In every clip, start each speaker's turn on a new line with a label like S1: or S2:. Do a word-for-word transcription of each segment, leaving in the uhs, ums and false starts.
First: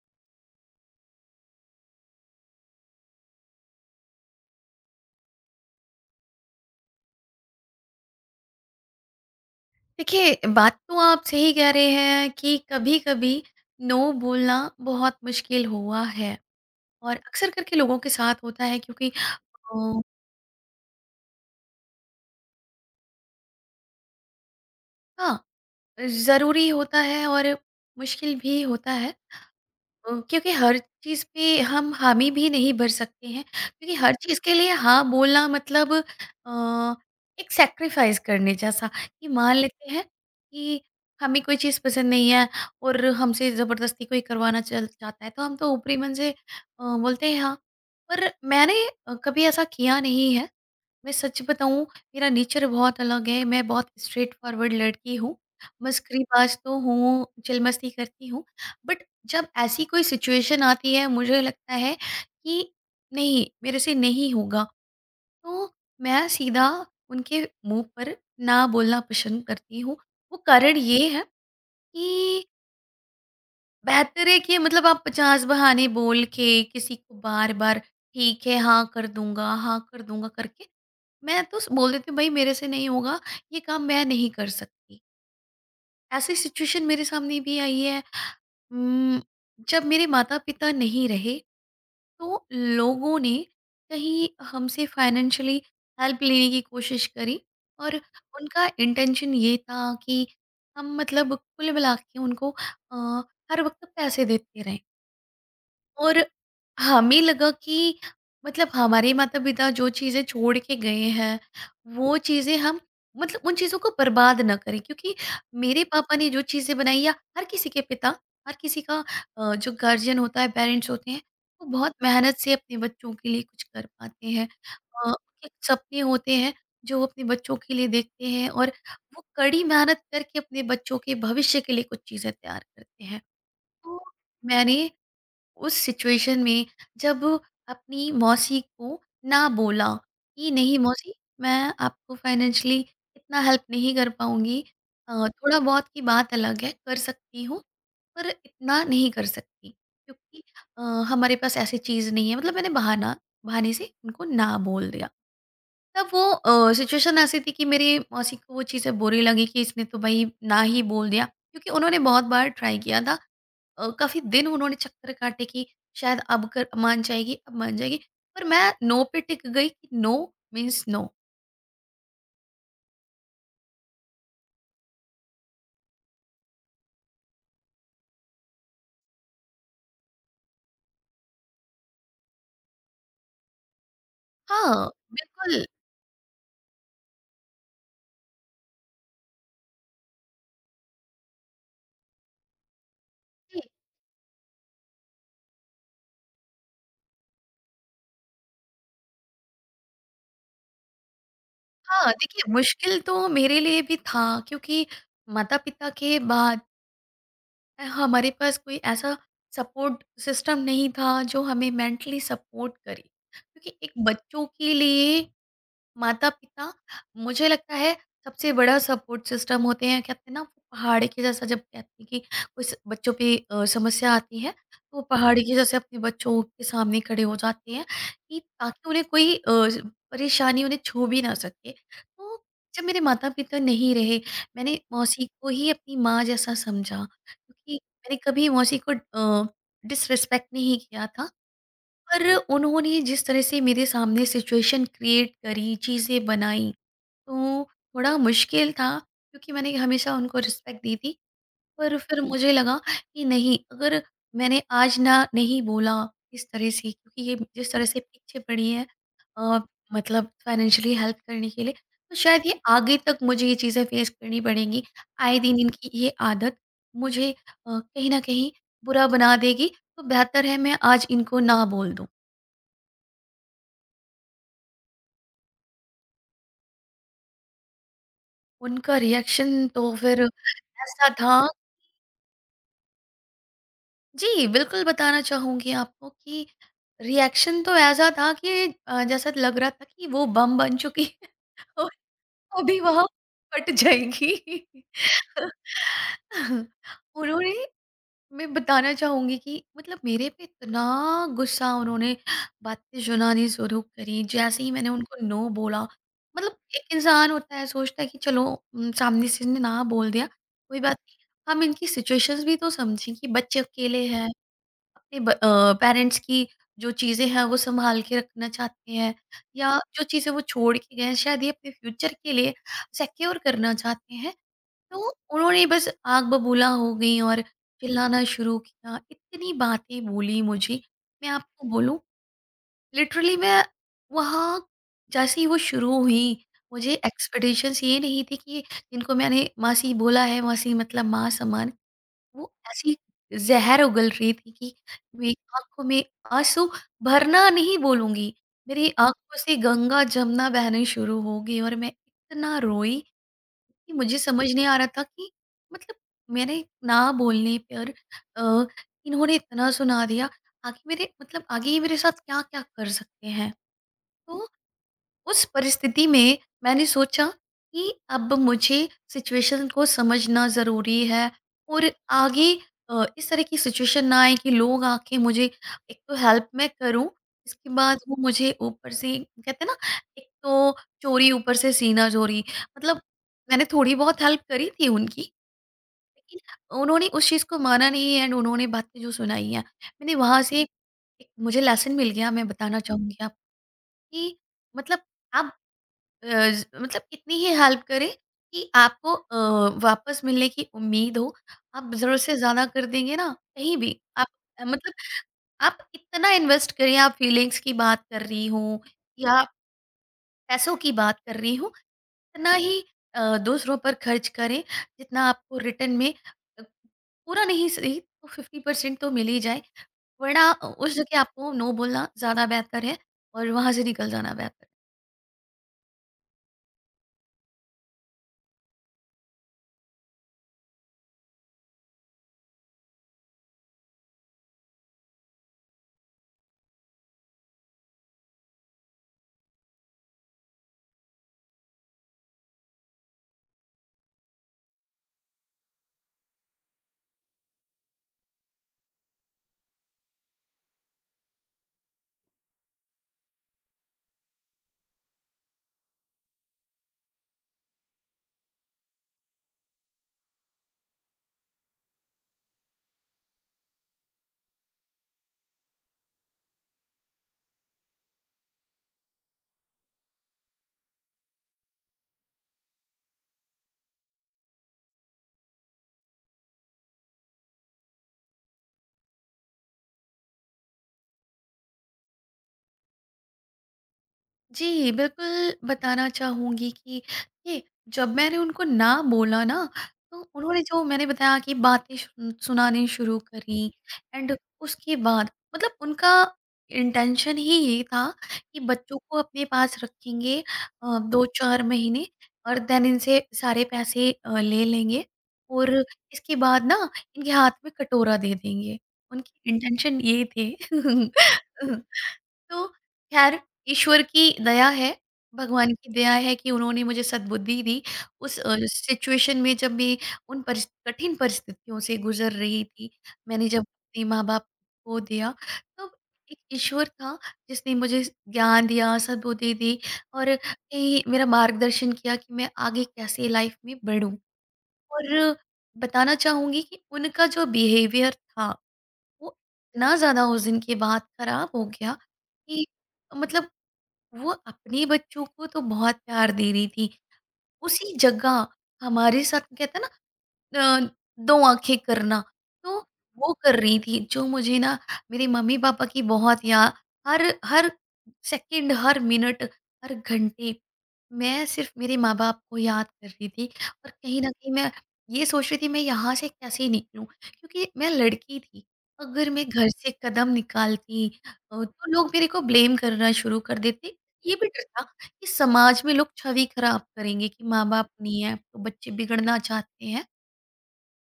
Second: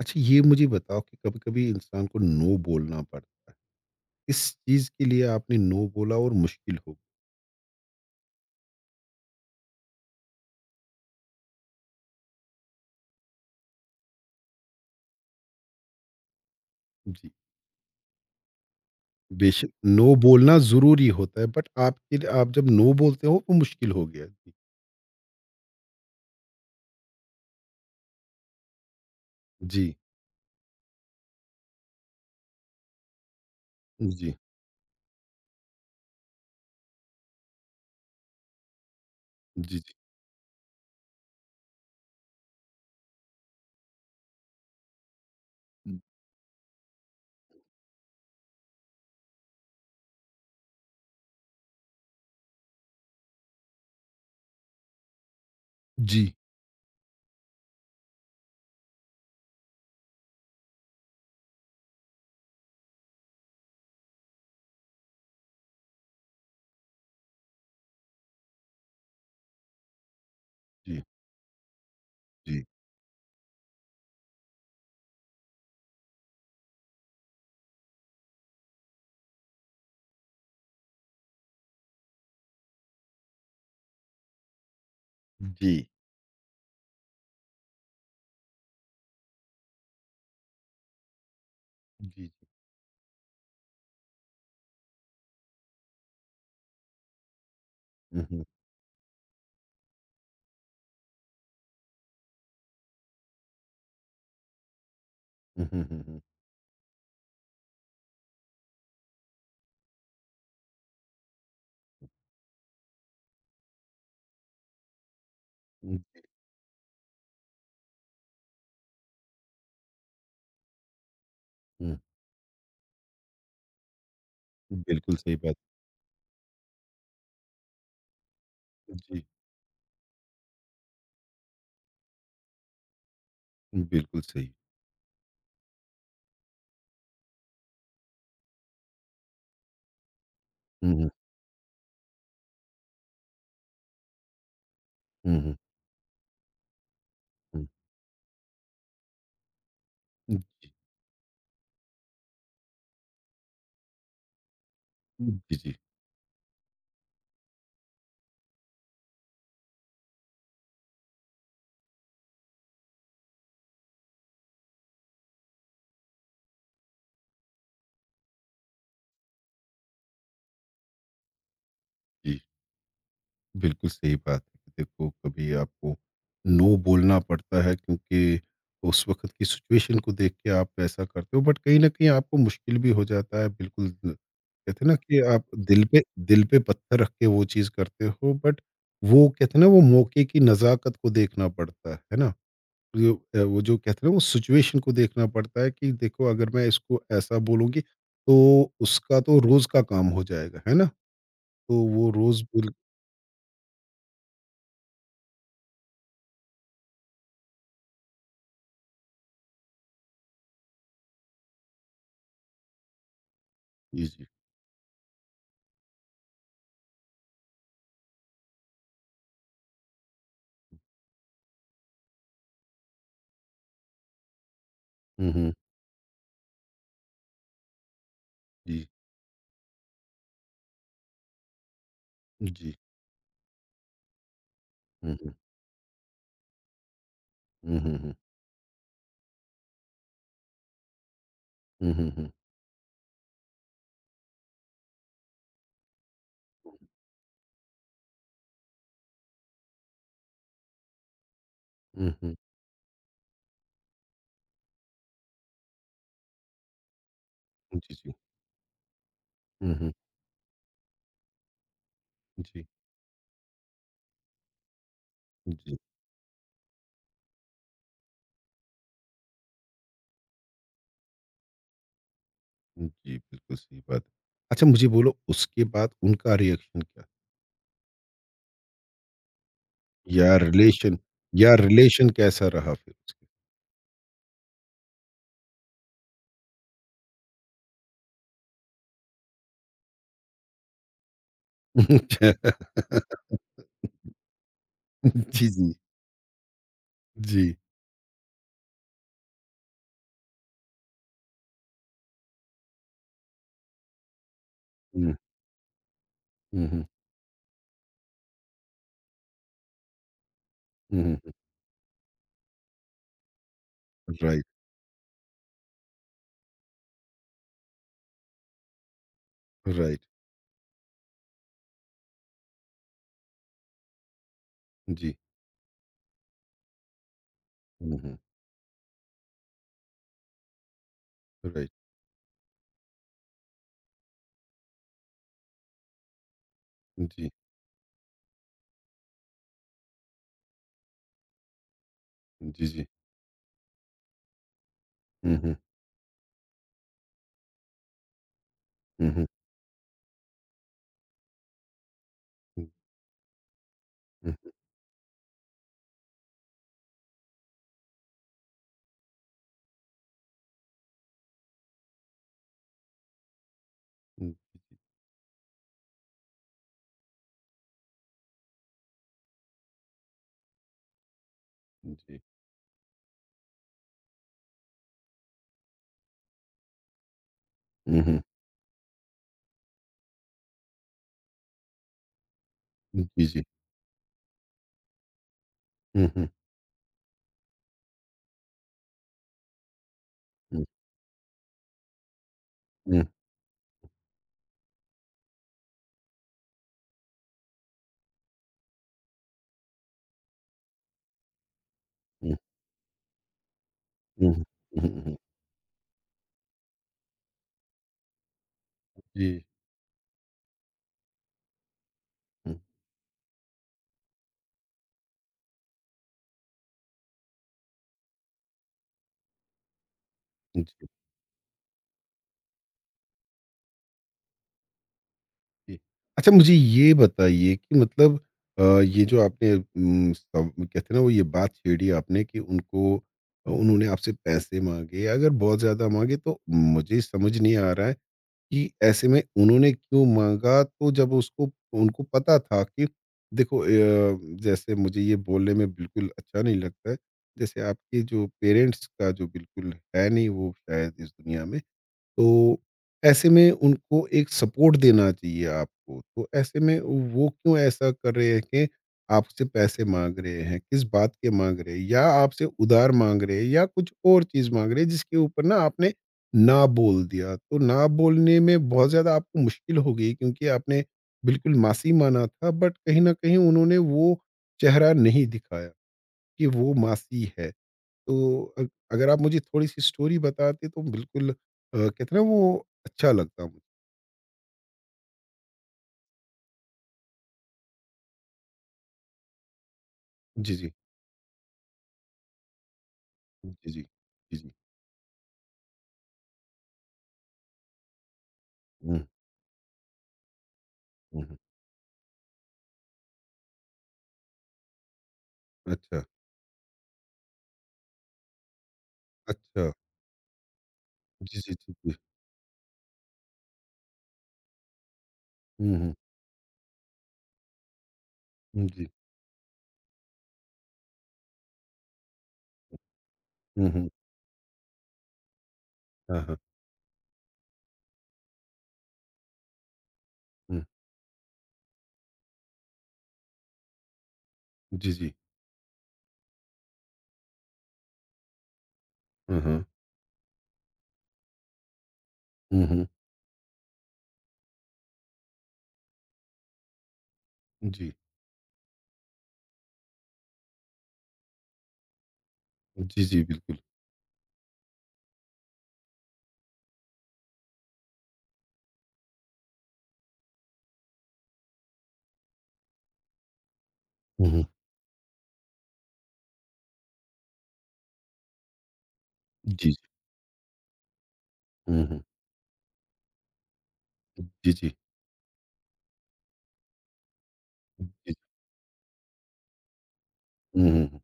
S1: अच्छा ये मुझे बताओ कि कभी-कभी इंसान को नो बोलना पड़ता है। किस चीज़ के लिए आपने नो बोला और मुश्किल हो?
S2: देखिए, बात तो आप सही कह रहे हैं कि कभी-कभी नो बोलना बहुत मुश्किल हुआ है और
S1: जी,
S2: अक्सर करके लोगों के साथ होता है क्योंकि
S1: बेशक
S2: अ,
S1: नो बोलना ज़रूरी होता है बट आपके लिए आप जब नो बोलते हो तो मुश्किल हो गया।
S2: हाँ, ज़रूरी होता है और मुश्किल भी होता है।
S1: जी,
S2: अ, क्योंकि हर चीज़ पे हम हामी भी नहीं भर सकते हैं क्योंकि हर
S1: जी,
S2: चीज़ के लिए हाँ बोलना मतलब अ, एक सैक्रिफाइस करने जैसा कि मान
S1: जी,
S2: लेते
S1: जी।
S2: हैं कि हमें कोई चीज़ पसंद नहीं है और हमसे ज़बरदस्ती कोई करवाना चल चाहता है तो हम तो ऊपरी मन से अ, बोलते हैं हाँ। पर मैंने अ, कभी ऐसा किया नहीं है। मैं सच बताऊँ, मेरा नेचर बहुत अलग है, मैं बहुत स्ट्रेट फॉरवर्ड लड़की हूँ,
S1: जी,
S2: मस्करीबाज़ तो हूँ, चिलमस्ती करती हूँ, बट जब ऐसी कोई सिचुएशन आती है मुझे लगता है कि नहीं मेरे से नहीं होगा, तो मैं सीधा उनके मुँह पर ना बोलना पसंद करती हूँ। वो कारण
S1: जी,
S2: ये है कि बेहतर है कि मतलब आप पचास बहाने बोल के किसी को बार-बार ठीक है, हाँ कर दूँगा, हाँ कर दूँगा करके, मैं तो स- बोल देती हूँ भाई मेरे से नहीं होगा, ये काम मैं नहीं कर सकती।
S1: जी,
S2: ऐसी सिचुएशन मेरे सामने भी आई है। हम्म, जब मेरे माता पिता नहीं रहे
S1: जी, जी।
S2: तो लोगों ने कहीं हमसे फाइनेंशियली हेल्प लेने की कोशिश करी और
S1: हुँ, हुँ,
S2: उनका इंटेंशन ये था कि हम मतलब कुल मिला के उनको अ, हर वक्त पैसे देते रहें।
S1: हुँ, हुँ, हुँ, हुँ।
S2: और हमें लगा कि मतलब हमारे माता-पिता जो चीज़ें छोड़ के गए हैं, वो चीज़ें हम मतलब उन चीज़ों को बर्बाद ना करें, क्योंकि मेरे पापा ने जो चीज़ें बनाई या हर किसी के पिता, हर किसी का अ, जो गार्जियन होता है, पेरेंट्स होते हैं, वो बहुत
S1: हुँ,
S2: मेहनत से अपने बच्चों के लिए कुछ कर पाते हैं।
S1: हुँ,
S2: अ,
S1: बिल्कुल सही
S2: उनके
S1: बात।
S2: कुछ सपने होते हैं जो वो अपने बच्चों के लिए देखते हैं और वो
S1: जी,
S2: कड़ी मेहनत करके अपने बच्चों के भविष्य के लिए कुछ चीज़ें तैयार करते हैं। तो
S1: बिल्कुल सही।
S2: मैंने उस सिचुएशन में जब अपनी मौसी को ना बोला कि नहीं
S1: हुँ, हुँ,
S2: मौसी, मैं आपको फाइनेंशियली इतना हेल्प नहीं कर पाऊंगी, अ,
S1: हुँ, हुँ,
S2: थोड़ा बहुत की बात अलग है, कर सकती हूँ
S1: हुँ।
S2: पर इतना नहीं कर सकती, क्योंकि अ, हमारे पास ऐसी चीज़ नहीं है। मतलब मैंने बहाना बहाने से उनको ना बोल दिया।
S1: जी, जी, जी।
S2: तब वो सिचुएशन ऐसी थी कि मेरी मौसी को वो चीज़ें बुरी लगी कि इसने तो भाई ना ही बोल दिया, क्योंकि उन्होंने बहुत बार ट्राई किया था। अ, काफ़ी दिन उन्होंने चक्कर काटे कि शायद अब कर मान जाएगी, अब मान जाएगी। पर मैं नो पे टिक गई कि नो मीन्स नो।
S1: बिल्कुल सही बात है। देखो कभी आपको नो बोलना पड़ता है क्योंकि उस वक़्त की सिचुएशन को देख के आप ऐसा करते हो बट कहीं न कहीं आपको मुश्किल भी हो जाता है बिल्कुल ज- कहते
S2: हाँ,
S1: हैं ना कि आप
S2: बिल्कुल।
S1: दिल पे दिल पे पत्थर रख के वो चीज़ करते हो बट वो कहते हैं ना वो मौके की नज़ाकत को देखना पड़ता है, है ना? जो अ,
S2: जी,
S1: वो जो कहते हैं ना वो सिचुएशन को देखना पड़ता है कि देखो अगर मैं इसको ऐसा बोलूँगी तो उसका तो रोज़ का काम हो जाएगा, है ना? तो वो
S2: हाँ,
S1: रोज़
S2: देखिए
S1: बोल
S2: मुश्किल तो मेरे लिए भी था, क्योंकि माता-पिता के बाद अ, हमारे पास कोई ऐसा सपोर्ट सिस्टम नहीं था जो हमें मेंटली सपोर्ट करे। क्योंकि एक
S1: जी, जी।
S2: बच्चों के लिए माता-पिता मुझे लगता है सबसे बड़ा सपोर्ट सिस्टम होते हैं। कहते हैं ना वो पहाड़ के जैसा, जब कहते हैं कि कुछ बच्चों पे अ, समस्या आती है तो वो
S1: हुँ,
S2: पहाड़ हुँ।
S1: हुँ।
S2: के जैसे अपने बच्चों के सामने खड़े हो जाते हैं कि ताकि
S1: जी,
S2: उन्हें कोई अ, परेशानी उन्हें छू भी ना सके। तो
S1: जी।
S2: जब मेरे माता-पिता नहीं रहे, मैंने
S1: हुँ,
S2: मौसी
S1: हुँ।
S2: को ही अपनी माँ जैसा समझा, क्योंकि
S1: हुँ, हुँ, हुँ।
S2: मैंने कभी मौसी को अ, डिसरिस्पेक्ट नहीं किया था।
S1: हुँ, हुँ, हुँ।
S2: पर उन्होंने जिस तरह से मेरे सामने सिचुएशन क्रिएट करी, चीज़ें बनाई, तो थोड़ा मुश्किल था, क्योंकि मैंने हमेशा उनको रिस्पेक्ट दी थी। पर
S1: हुँ,
S2: फिर
S1: हुँ।
S2: मुझे लगा कि नहीं, अगर मैंने आज ना नहीं बोला इस तरह से, क्योंकि ये जिस तरह
S1: जी,
S2: से
S1: जी।
S2: पीछे पड़ी है, अ,
S1: हुँ, हुँ।
S2: मतलब फाइनेंशियली हेल्प करने के लिए, तो शायद ये
S1: जी,
S2: आगे तक मुझे ये चीज़ें फेस करनी पड़ेंगी। आए दिन
S1: जी,
S2: इनकी ये आदत मुझे अ, कहीं न कहीं बुरा बना देगी, तो बेहतर है मैं आज इनको ना बोल दूँ।
S1: जी, बिल्कुल सही बात। है। अच्छा मुझे बोलो उसके बाद उनका रिएक्शन क्या था?
S2: उनका रिएक्शन तो फिर
S1: या रिलेशन
S2: ऐसा था।
S1: या रिलेशन कैसा रहा फिर उसके?
S2: जी, बिल्कुल बताना चाहूँगी आपको कि रिएक्शन तो ऐसा था कि अ, जैसा लग रहा था कि वो बम बन चुकी है और
S1: अच्छा।
S2: अभी वहाँ फट जाएगी।
S1: जी, जी।
S2: उन्होंने,
S1: जी।
S2: मैं बताना चाहूँगी कि मतलब मेरे पे इतना गुस्सा उन्होंने, बातें सुनानी शुरू करी जैसे ही मैंने
S1: हुँ,
S2: उनको नो बोला। मतलब
S1: हुँ, हुँ।
S2: एक इंसान होता है सोचता है कि चलो, उम, सामने से ने ना बोल दिया, कोई बात
S1: हुँ,
S2: नहीं।
S1: हुँ।
S2: हम इनकी सिचुएशंस भी तो समझें कि बच्चे अकेले हैं,
S1: राइट,
S2: अपने ब अ, पेरेंट्स की जो चीज़ें हैं वो सँभाल के रखना चाहते हैं या
S1: राइट।
S2: जो चीज़ें वो छोड़ के गए हैं, शायद ये अपने फ्यूचर के लिए सिक्योर करना चाहते हैं। तो
S1: जी।
S2: उन्होंने बस आग बबूला हो गई और
S1: हुँ, हुँ।
S2: चिल्लाना शुरू किया। इतनी बातें बोली मुझे, मैं आपको
S1: राइट।
S2: बोलूँ लिटरली मैं वहाँ जैसे ही वो शुरू हुई, मुझे
S1: जी,
S2: एक्सपेक्टेशंस ये नहीं थी कि जिनको मैंने मासी बोला है, मासी मतलब माँ समान, वो
S1: जी, जी।
S2: ऐसी ज़हर उगल रही थी कि मेरी
S1: हुँ, हुँ।
S2: आँखों में आँसू भरना नहीं बोलूँगी, मेरी
S1: हुँ, हुँ।
S2: आँखों से गंगा, जमुना बहने शुरू हो गई और मैं इतना
S1: हुँ,
S2: रोई कि मुझे
S1: हुँ,
S2: समझ नहीं आ रहा था कि मतलब मेरे ना बोलने पर अ, इन्होंने इतना सुना दिया, आगे मेरे मतलब आगे ये मेरे साथ क्या-क्या कर सकते हैं।
S1: हुँ।
S2: तो उस परिस्थिति में मैंने सोचा कि अब मुझे सिचुएशन को समझना ज़रूरी है और
S1: जी।
S2: आगे अ, इस तरह की सिचुएशन ना आए कि लोग आके मुझे, एक तो हेल्प मैं करूं, इसके बाद
S1: हुँ,
S2: वो
S1: हुँ।
S2: मुझे ऊपर से कहते हैं ना, एक तो चोरी ऊपर से सीना चोरी। मतलब
S1: जी, जी।
S2: मैंने थोड़ी बहुत हेल्प करी थी उनकी,
S1: हुँ, हुँ।
S2: लेकिन उन्होंने उस चीज़ को माना नहीं है, एंड उन्होंने बातें जो सुनाई हैं मैंने वहां से
S1: हुँ,
S2: एक मुझे लेसन मिल गया, मैं बताना
S1: हुँ।
S2: चाहूंगी आपको कि मतलब आप अ, ज मतलब इतनी ही हेल्प करे कि आपको अ, वापस मिलने की उम्मीद हो। आप ज़रूरत से ज़्यादा कर देंगे ना, कहीं भी आप
S1: हुँ, हुँ।
S2: अ,
S1: हुँ,
S2: मतलब
S1: हुँ, हुँ।
S2: आप इतना इन्वेस्ट करिए, आप फीलिंग्स की बात कर रही हों
S1: जी।
S2: या पैसों की बात कर रही हों, इतना
S1: हुँ,
S2: ही अ, दूसरों पर खर्च करें, जितना आपको रिटर्न में अ, पूरा नहीं सही तो फिफ्टी परसेंट तो मिल ही जाए, वरना अ,
S1: जी,
S2: उस जगह आपको नो बोलना ज़्यादा बेहतर है और वहाँ से निकल जाना बेहतर है।
S1: जी। अच्छा मुझे ये बताइए कि मतलब अ, ये जो आपने उम, सब कहते हैं ना वो ये बात छेड़ी आपने कि उनको अ, उन्होंने आपसे पैसे माँगे, अगर बहुत ज़्यादा माँगे तो मुझे समझ नहीं आ रहा है कि ऐसे में उन्होंने क्यों माँगा? तो जब उसको उनको पता था कि देखो अ, जैसे मुझे ये बोलने में बिल्कुल अच्छा नहीं लगता है, जैसे आपके जो पेरेंट्स का जो बिल्कुल है नहीं वो शायद इस दुनिया में। तो ऐसे में उनको एक सपोर्ट देना चाहिए आपको। तो ऐसे में वो क्यों ऐसा कर रहे हैं कि आपसे पैसे माँग रहे हैं? किस बात के माँग रहे हैं? या आपसे उधार माँग रहे हैं या कुछ और चीज़ माँग रहे हैं जिसके ऊपर ना आपने ना बोल दिया। तो ना बोलने में बहुत ज़्यादा आपको मुश्किल हो गई क्योंकि आपने बिल्कुल मासी माना था बट कहीं न कहीं उन्होंने वो चेहरा नहीं दिखाया कि वो मासी है। तो अग अगर आप मुझे थोड़ी-सी स्टोरी बताते तो बिल्कुल अ, कहते हैं ना वो अच्छा लगता मुझे।
S2: जी, बिल्कुल बताना चाहूँगी कि ये, जब मैंने उनको ना बोला ना, तो
S1: जी,
S2: उन्होंने
S1: जी।
S2: जो मैंने बताया कि बातें शु सुनानी शुरू करी
S1: जी, जी।
S2: एंड
S1: जी, जी।
S2: उसके बाद मतलब उनका इंटेंशन ही ये था कि बच्चों
S1: हुँ,
S2: को अपने पास रखेंगे अ,
S1: हुँ, हुँ।
S2: दो से चार महीने और देन इनसे सारे पैसे अ, ले लेंगे और
S1: अच्छा,
S2: इसके बाद ना इनके हाथ में कटोरा दे देंगे। उनकी
S1: अच्छा।
S2: इंटेंशन ये थे।
S1: जी, जी, जी, जी।
S2: तो ख़ैर ईश्वर की दया है, भगवान
S1: हुँ,
S2: की
S1: हुँ।
S2: दया है कि उन्होंने मुझे सद्बुद्धि दी। उस अ,
S1: हुँ, जी।
S2: सिचुएशन में जब मैं उन परिस कठिन परिस्थितियों से गुज़र रही थी, मैंने जब
S1: हुँ, हुँ।
S2: अपने माँ-बाप को दिया, तब
S1: हाँ, हाँ।
S2: एक ईश्वर था जिसने मुझे स ज्ञान दिया, सद्बुद्धि दी और
S1: हुँ।
S2: कहीं मेरा मार्गदर्शन किया कि मैं आगे कैसे लाइफ़ में बढ़ूँ।
S1: जी, जी।
S2: और बताना चाहूँगी कि उनका जो बिहेवियर था, वो
S1: हाँ, हाँ।
S2: इतना ज़्यादा उस दिन के बाद खराब हो गया कि
S1: हुँ, हुँ।
S2: मतलब वो अपने बच्चों को तो बहुत प्यार दे रही थी।
S1: जी।
S2: उसी जगह हमारे साथ कहते हैं ना अ, दो आँखें करना, तो
S1: जी, जी,
S2: वो
S1: बिल्कुल।
S2: कर रही थी जो मुझे ना मेरे मम्मी-पापा की बहुत या हर हर सेकंड, हर मिनट, हर घंटे मैं सिर्फ़ मेरे माँ-बाप को याद कर रही थी और कहीं न
S1: हुँ, हुँ।
S2: कहीं मैं ये सोच रही थी मैं यहाँ से कैसे निकलूँ? क्योंकि मैं लड़की थी, अगर मैं
S1: जी,
S2: घर
S1: जी।
S2: से कदम निकालती अ,
S1: हुँ,
S2: तो
S1: हुँ।
S2: लोग मेरे को ब्लेम करना शुरू कर देते। ये भी
S1: जी,
S2: डर
S1: जी।
S2: था कि समाज में लोग छवि खराब करेंगे कि माँ-बाप
S1: जी।
S2: नहीं है, तो बच्चे बिगड़ना चाहते हैं।
S1: हुँ, हुँ, हुँ।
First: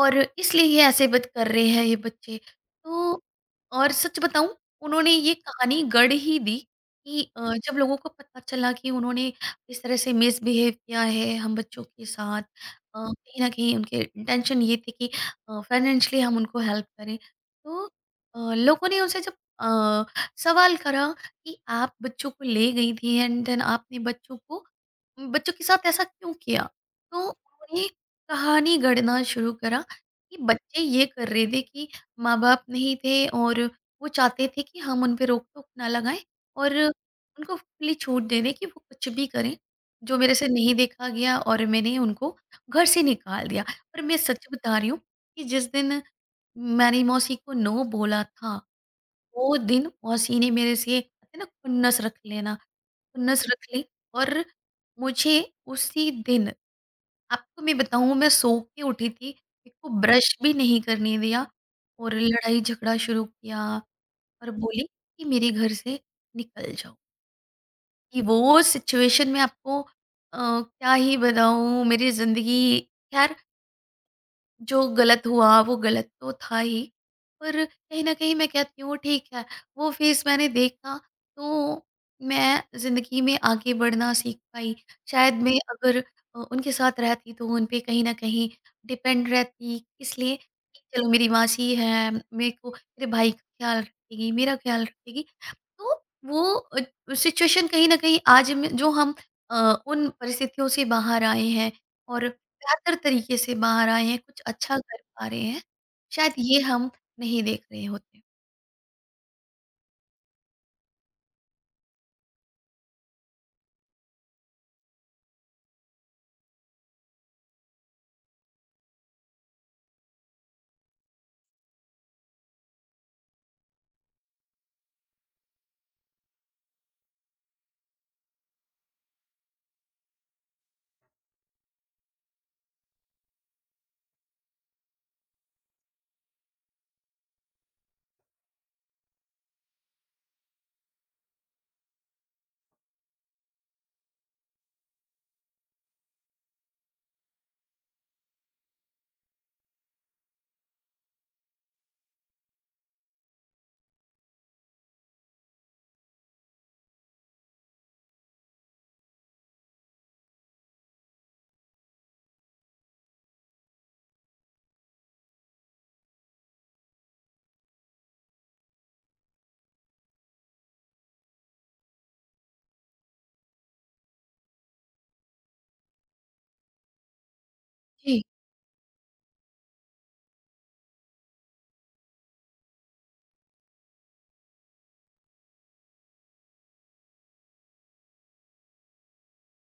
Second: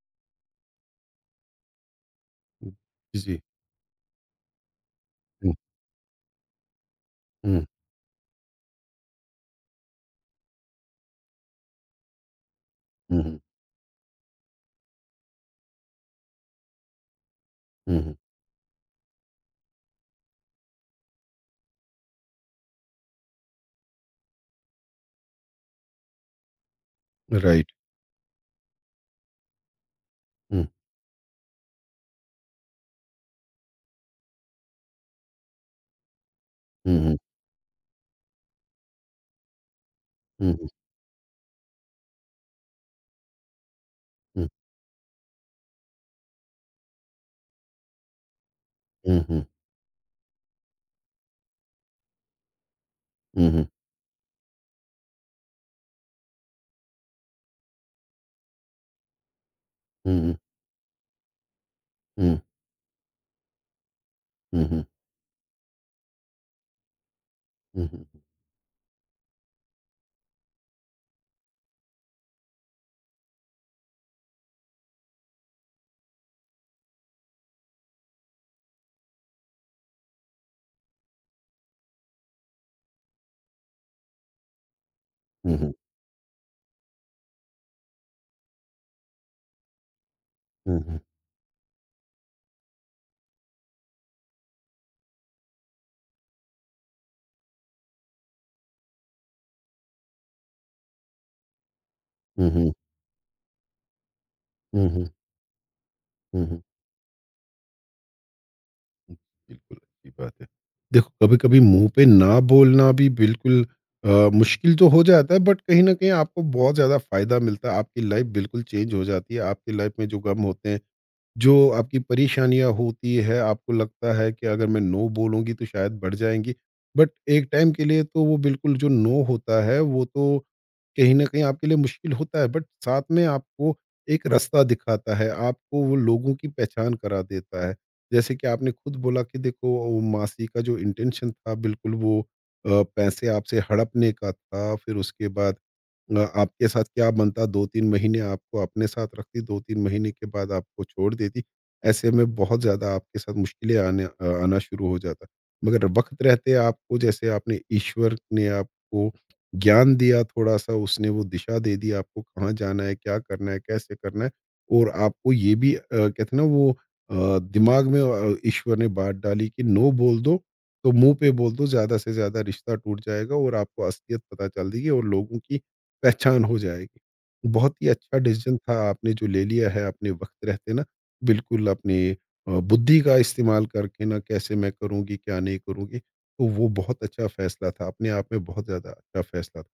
S2: और इसलिए ये ऐसे बत कर रहे हैं ये बच्चे।
S1: हुँ। जी,
S2: तो
S1: जी।
S2: और सच बताऊँ, उन्होंने ये
S1: हुँ,
S2: कहानी गढ़ ही दी कि अ,
S1: हुँ,
S2: जब लोगों को पता चला कि उन्होंने इस तरह से मिसबिहेव किया है हम बच्चों के साथ, अ,
S1: हुँ, हुँ,
S2: कहीं न कहीं उनके इंटेंशन ये थे कि अ, फाइनेंशियली हम उनको हेल्प करें। तो
S1: हुँ, हुँ।
S2: अ, लोगों ने उनसे जब अ, सवाल करा कि आप बच्चों को ले गई थी एंड देन आपने बच्चों को, बच्चों के साथ ऐसा क्यों किया? तो
S1: राइट।
S2: उन्होंने कहानी गढ़ना शुरू करा कि
S1: हुँ,
S2: बच्चे ये कर रहे थे कि माँ-बाप नहीं थे और वो चाहते थे कि हम उन पे रोक-टोक ना लगाएँ और
S1: हुँ, हुँ,
S2: उनको खुली छूट दे दें कि वो कुछ भी करें, जो मेरे से
S1: हुँ, हुँ,
S2: नहीं देखा गया और मैंने उनको घर से निकाल दिया। पर मैं सच
S1: हुँ,
S2: बता रही हूँ कि जिस दिन मैंने मौसी को नो बोला था,
S1: हुँ, हुँ,
S2: वो दिन मौसी ने मेरे से कहते हैं ना खुन्नस रख लेना, खुन्नस
S1: हुँ, हुँ,
S2: रख
S1: हुँ,
S2: ली और मुझे उसी दिन, आपको मैं बताऊँ, मैं सो के उठी थी, मेरे को ब्रश
S1: हुँ,
S2: भी नहीं करने दिया और
S1: हुँ,
S2: लड़ाई-झगड़ा शुरू किया और
S1: हुँ,
S2: बोली कि मेरे घर से निकल जाओ।
S1: हुँ, हुँ।
S2: कि वो सिचुएशन मैं आपको अ, क्या ही बताऊँ मेरी ज़िंदगी। खैर जो गलत हुआ वो गलत तो था ही, पर कहीं न कहीं मैं कहती हूँ ठीक है, वो फेज़ मैंने देखा, तो मैं ज़िंदगी में आगे बढ़ना सीख पाई। शायद
S1: हुँ,
S2: मैं
S1: हुँ।
S2: अगर अ, उनके साथ रहती तो उन पे कहीं न कहीं डिपेंड रहती, इसलिए
S1: हुँ,
S2: कि
S1: हुँ।
S2: चलो मेरी मासी है, मेरे को मेरे भाई का ख्याल रखेगी, मेरा ख्याल रखेगी। तो वो अ, सिचुएशन कहीं न कहीं आज में जो हम अ, उन परिस्थितियों से बाहर आए हैं और
S1: हुँ, हुँ।
S2: बेहतर तरीके से बाहर आए हैं, कुछ अच्छा
S1: हुँ,
S2: कर
S1: हुँ।
S2: पा रहे हैं, शायद
S1: हुँ,
S2: ये
S1: हुँ।
S2: हम नहीं देख रहे होते।
S1: बिल्कुल, अच्छी बात है। देखो कभी-कभी मुँह पे ना बोलना भी बिल्कुल अ, मुश्किल तो हो जाता है बट कहीं न कहीं आपको बहुत ज़्यादा फ़ायदा मिलता है। आपकी लाइफ़ बिल्कुल चेंज हो जाती है। आपकी लाइफ़ में जो गम होते हैं जो आपकी परेशानियाँ होती है, आपको लगता है कि अगर मैं नो बोलूँगी तो शायद बढ़ जाएँगी। बट एक टाइम के लिए तो वो बिल्कुल जो नो होता है वो तो कहीं न कहीं आपके लिए मुश्किल होता है बट साथ में आपको एक रास्ता दिखाता है, आपको वो लोगों की पहचान करा देता है। जैसे कि आपने खुद बोला कि देखो वो मासी का जो इंटेंशन था बिल्कुल वो अ, पैसे आपसे हड़पने का था, फिर उसके बाद अ, आपके साथ क्या बनता दो तीन महीने आपको अपने साथ रखती, दो तीन महीने के बाद आपको छोड़ देती। ऐसे में बहुत ज़्यादा आपके साथ मुश्किलें आने अ, आना शुरू हो जाता। मगर वक़्त रहते आपको जैसे आपने ईश्वर ने आपको ज्ञान दिया थोड़ा-सा उसने वो दिशा दे दी आपको कहाँ जाना है, क्या करना है, कैसे करना है और आपको ये भी अ, कहते हैं ना वो अ, दिमाग में अ, ईश्वर ने बात डाली कि नो बोल दो, तो मुँह पे बोल दो ज़्यादा से ज़्यादा रिश्ता टूट जाएगा और आपको असलियत पता चल देगी और लोगों की पहचान हो जाएगी। बहुत ही अच्छा
S2: जी,
S1: डिसीज़न था आपने जो ले लिया है अपने वक़्त रहते ना, बिल्कुल अपने अ, बुद्धि का इस्तेमाल करके ना कैसे मैं करूँगी, क्या नहीं करूँगी, तो वो बहुत अच्छा फ़ैसला था, अपने आप में बहुत ज़्यादा अच्छा फ़ैसला था।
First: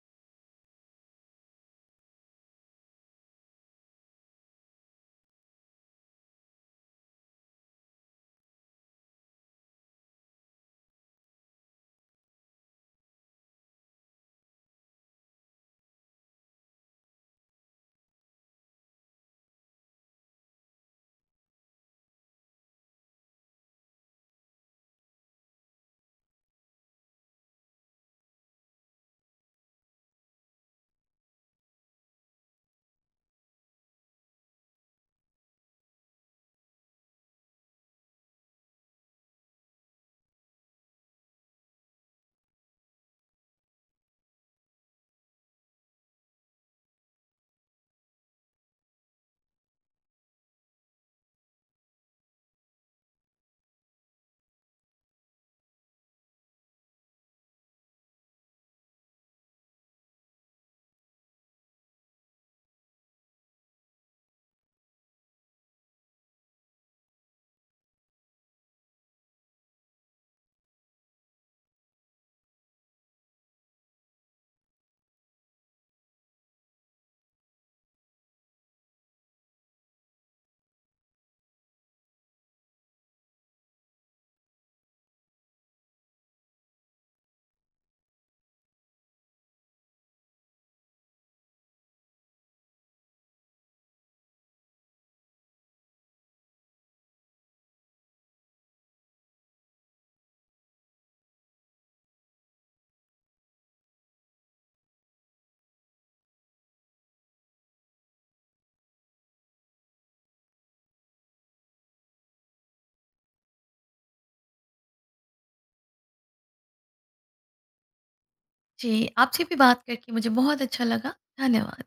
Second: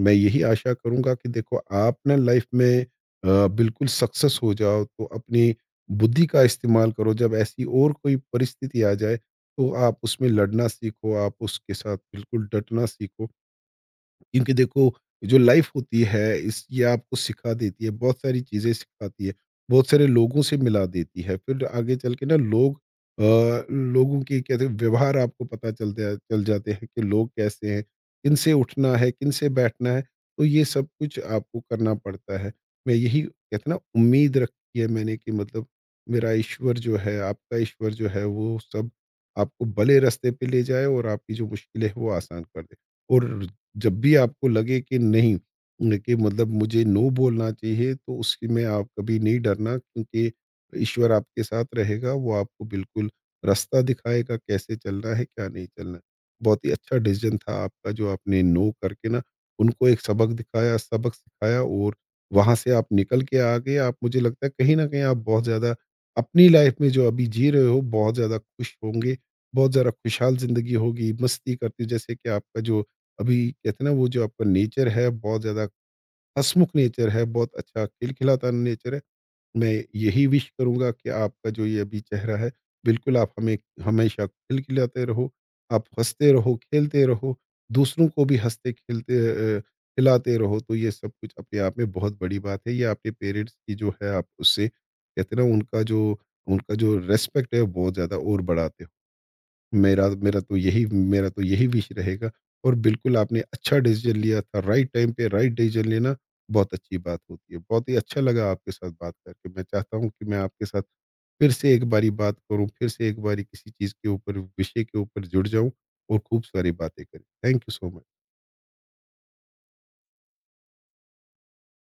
S1: मैं यही आशा करूँगा कि देखो आप ना लाइफ़ में अ, बिल्कुल सक्सेस हो जाओ, तो अपनी बुद्धि का इस्तेमाल करो, जब ऐसी और कोई परिस्थिति आ जाए, तो आप उसमें लड़ना सीखो, आप उसके साथ बिल्कुल डटना सीखो क्योंकि देखो जो लाइफ होती है इस ये आपको सिखा देती है बहुत सारी चीज़ें सिखाती है बहुत सारे लोगों से मिला देती है फिर आगे चल के ना लोग अ, लोगों की कहते हैं व्यवहार आपको पता चलते हैं- चल जाते हैं कि लोग कैसे हैं किन से उठना है किन से बैठना है तो ये सब कुछ आपको करना पड़ता है मैं यही कहते हैं ना उम्मीद रखी है मैंने कि मतलब मेरा ईश्वर जो है आपका ईश्वर जो है वो सब आपको भले रास्ते पे ले जाए और आपकी जो मुश्किलें हैं वो आसान कर दे और जब भी आपको लगे कि नहीं न कि मतलब मुझे नो बोलना चाहिए तो उसकी में आप कभी नहीं डरना क्योंकि ईश्वर आपके साथ रहेगा वो आपको बिल्कुल रास्ता दिखाएगा कैसे चलना है क्या नहीं चलना है। बहुत ही अच्छा डिसीजन था आपका जो आपने नो करके ना उनको एक सबक दिखाया सबक सिखाया और वहाँ से आप निकल के आ गए आप मुझे लगता है कहीं ना कहीं आप बहुत ज़्यादा अपनी लाइफ में जो अभी जी रहे हो बहुत ज़्यादा खुश होंगे बहुत ज़्यादा खुशहाल ज़िंदगी होगी मस्ती करते जैसे कि आपका जो अभी कहते हैं ना वो जो आपका नेचर है बहुत ज़्यादा हसमुख नेचर है, बहुत अच्छा खिलखिलाता नेचर है। मैं यही विश करूँगा कि आपका जो ये अभी चेहरा है, बिल्कुल आप हमें हमेशा खिलखिलाते रहो, आप हँसते रहो, खेलते रहो, दूसरों को भी हँसते-खेलते अ, खिलाते रहो, तो ये सब कुछ अपने आप में बहुत बड़ी बात है। ये आपके पेरेंट्स की जो है आप उससे कहते हैं ना उनका जो उनका जो रिस्पेक्ट है बहुत ज़्यादा और बढ़ाते हो। मेरा मेरा तो यही मेरा तो यही विश रहेगा और बिल्कुल आपने अच्छा डिसीजन लिया था, राइट टाइम पे राइट डिसीजन लेना बहुत अच्छी बात होती है। बहुत ही अच्छा लगा आपके साथ बात करके। मैं चाहता हूँ कि मैं आपके साथ फिर से एक बारी बात करूँ, फिर से एक बारी किसी चीज़ के ऊपर, विषय के ऊपर जुड़ जाऊँ और खूब सारी बातें करें। Thank you so much.
S2: जी, आपसे भी बात करके मुझे बहुत अच्छा लगा। धन्यवाद।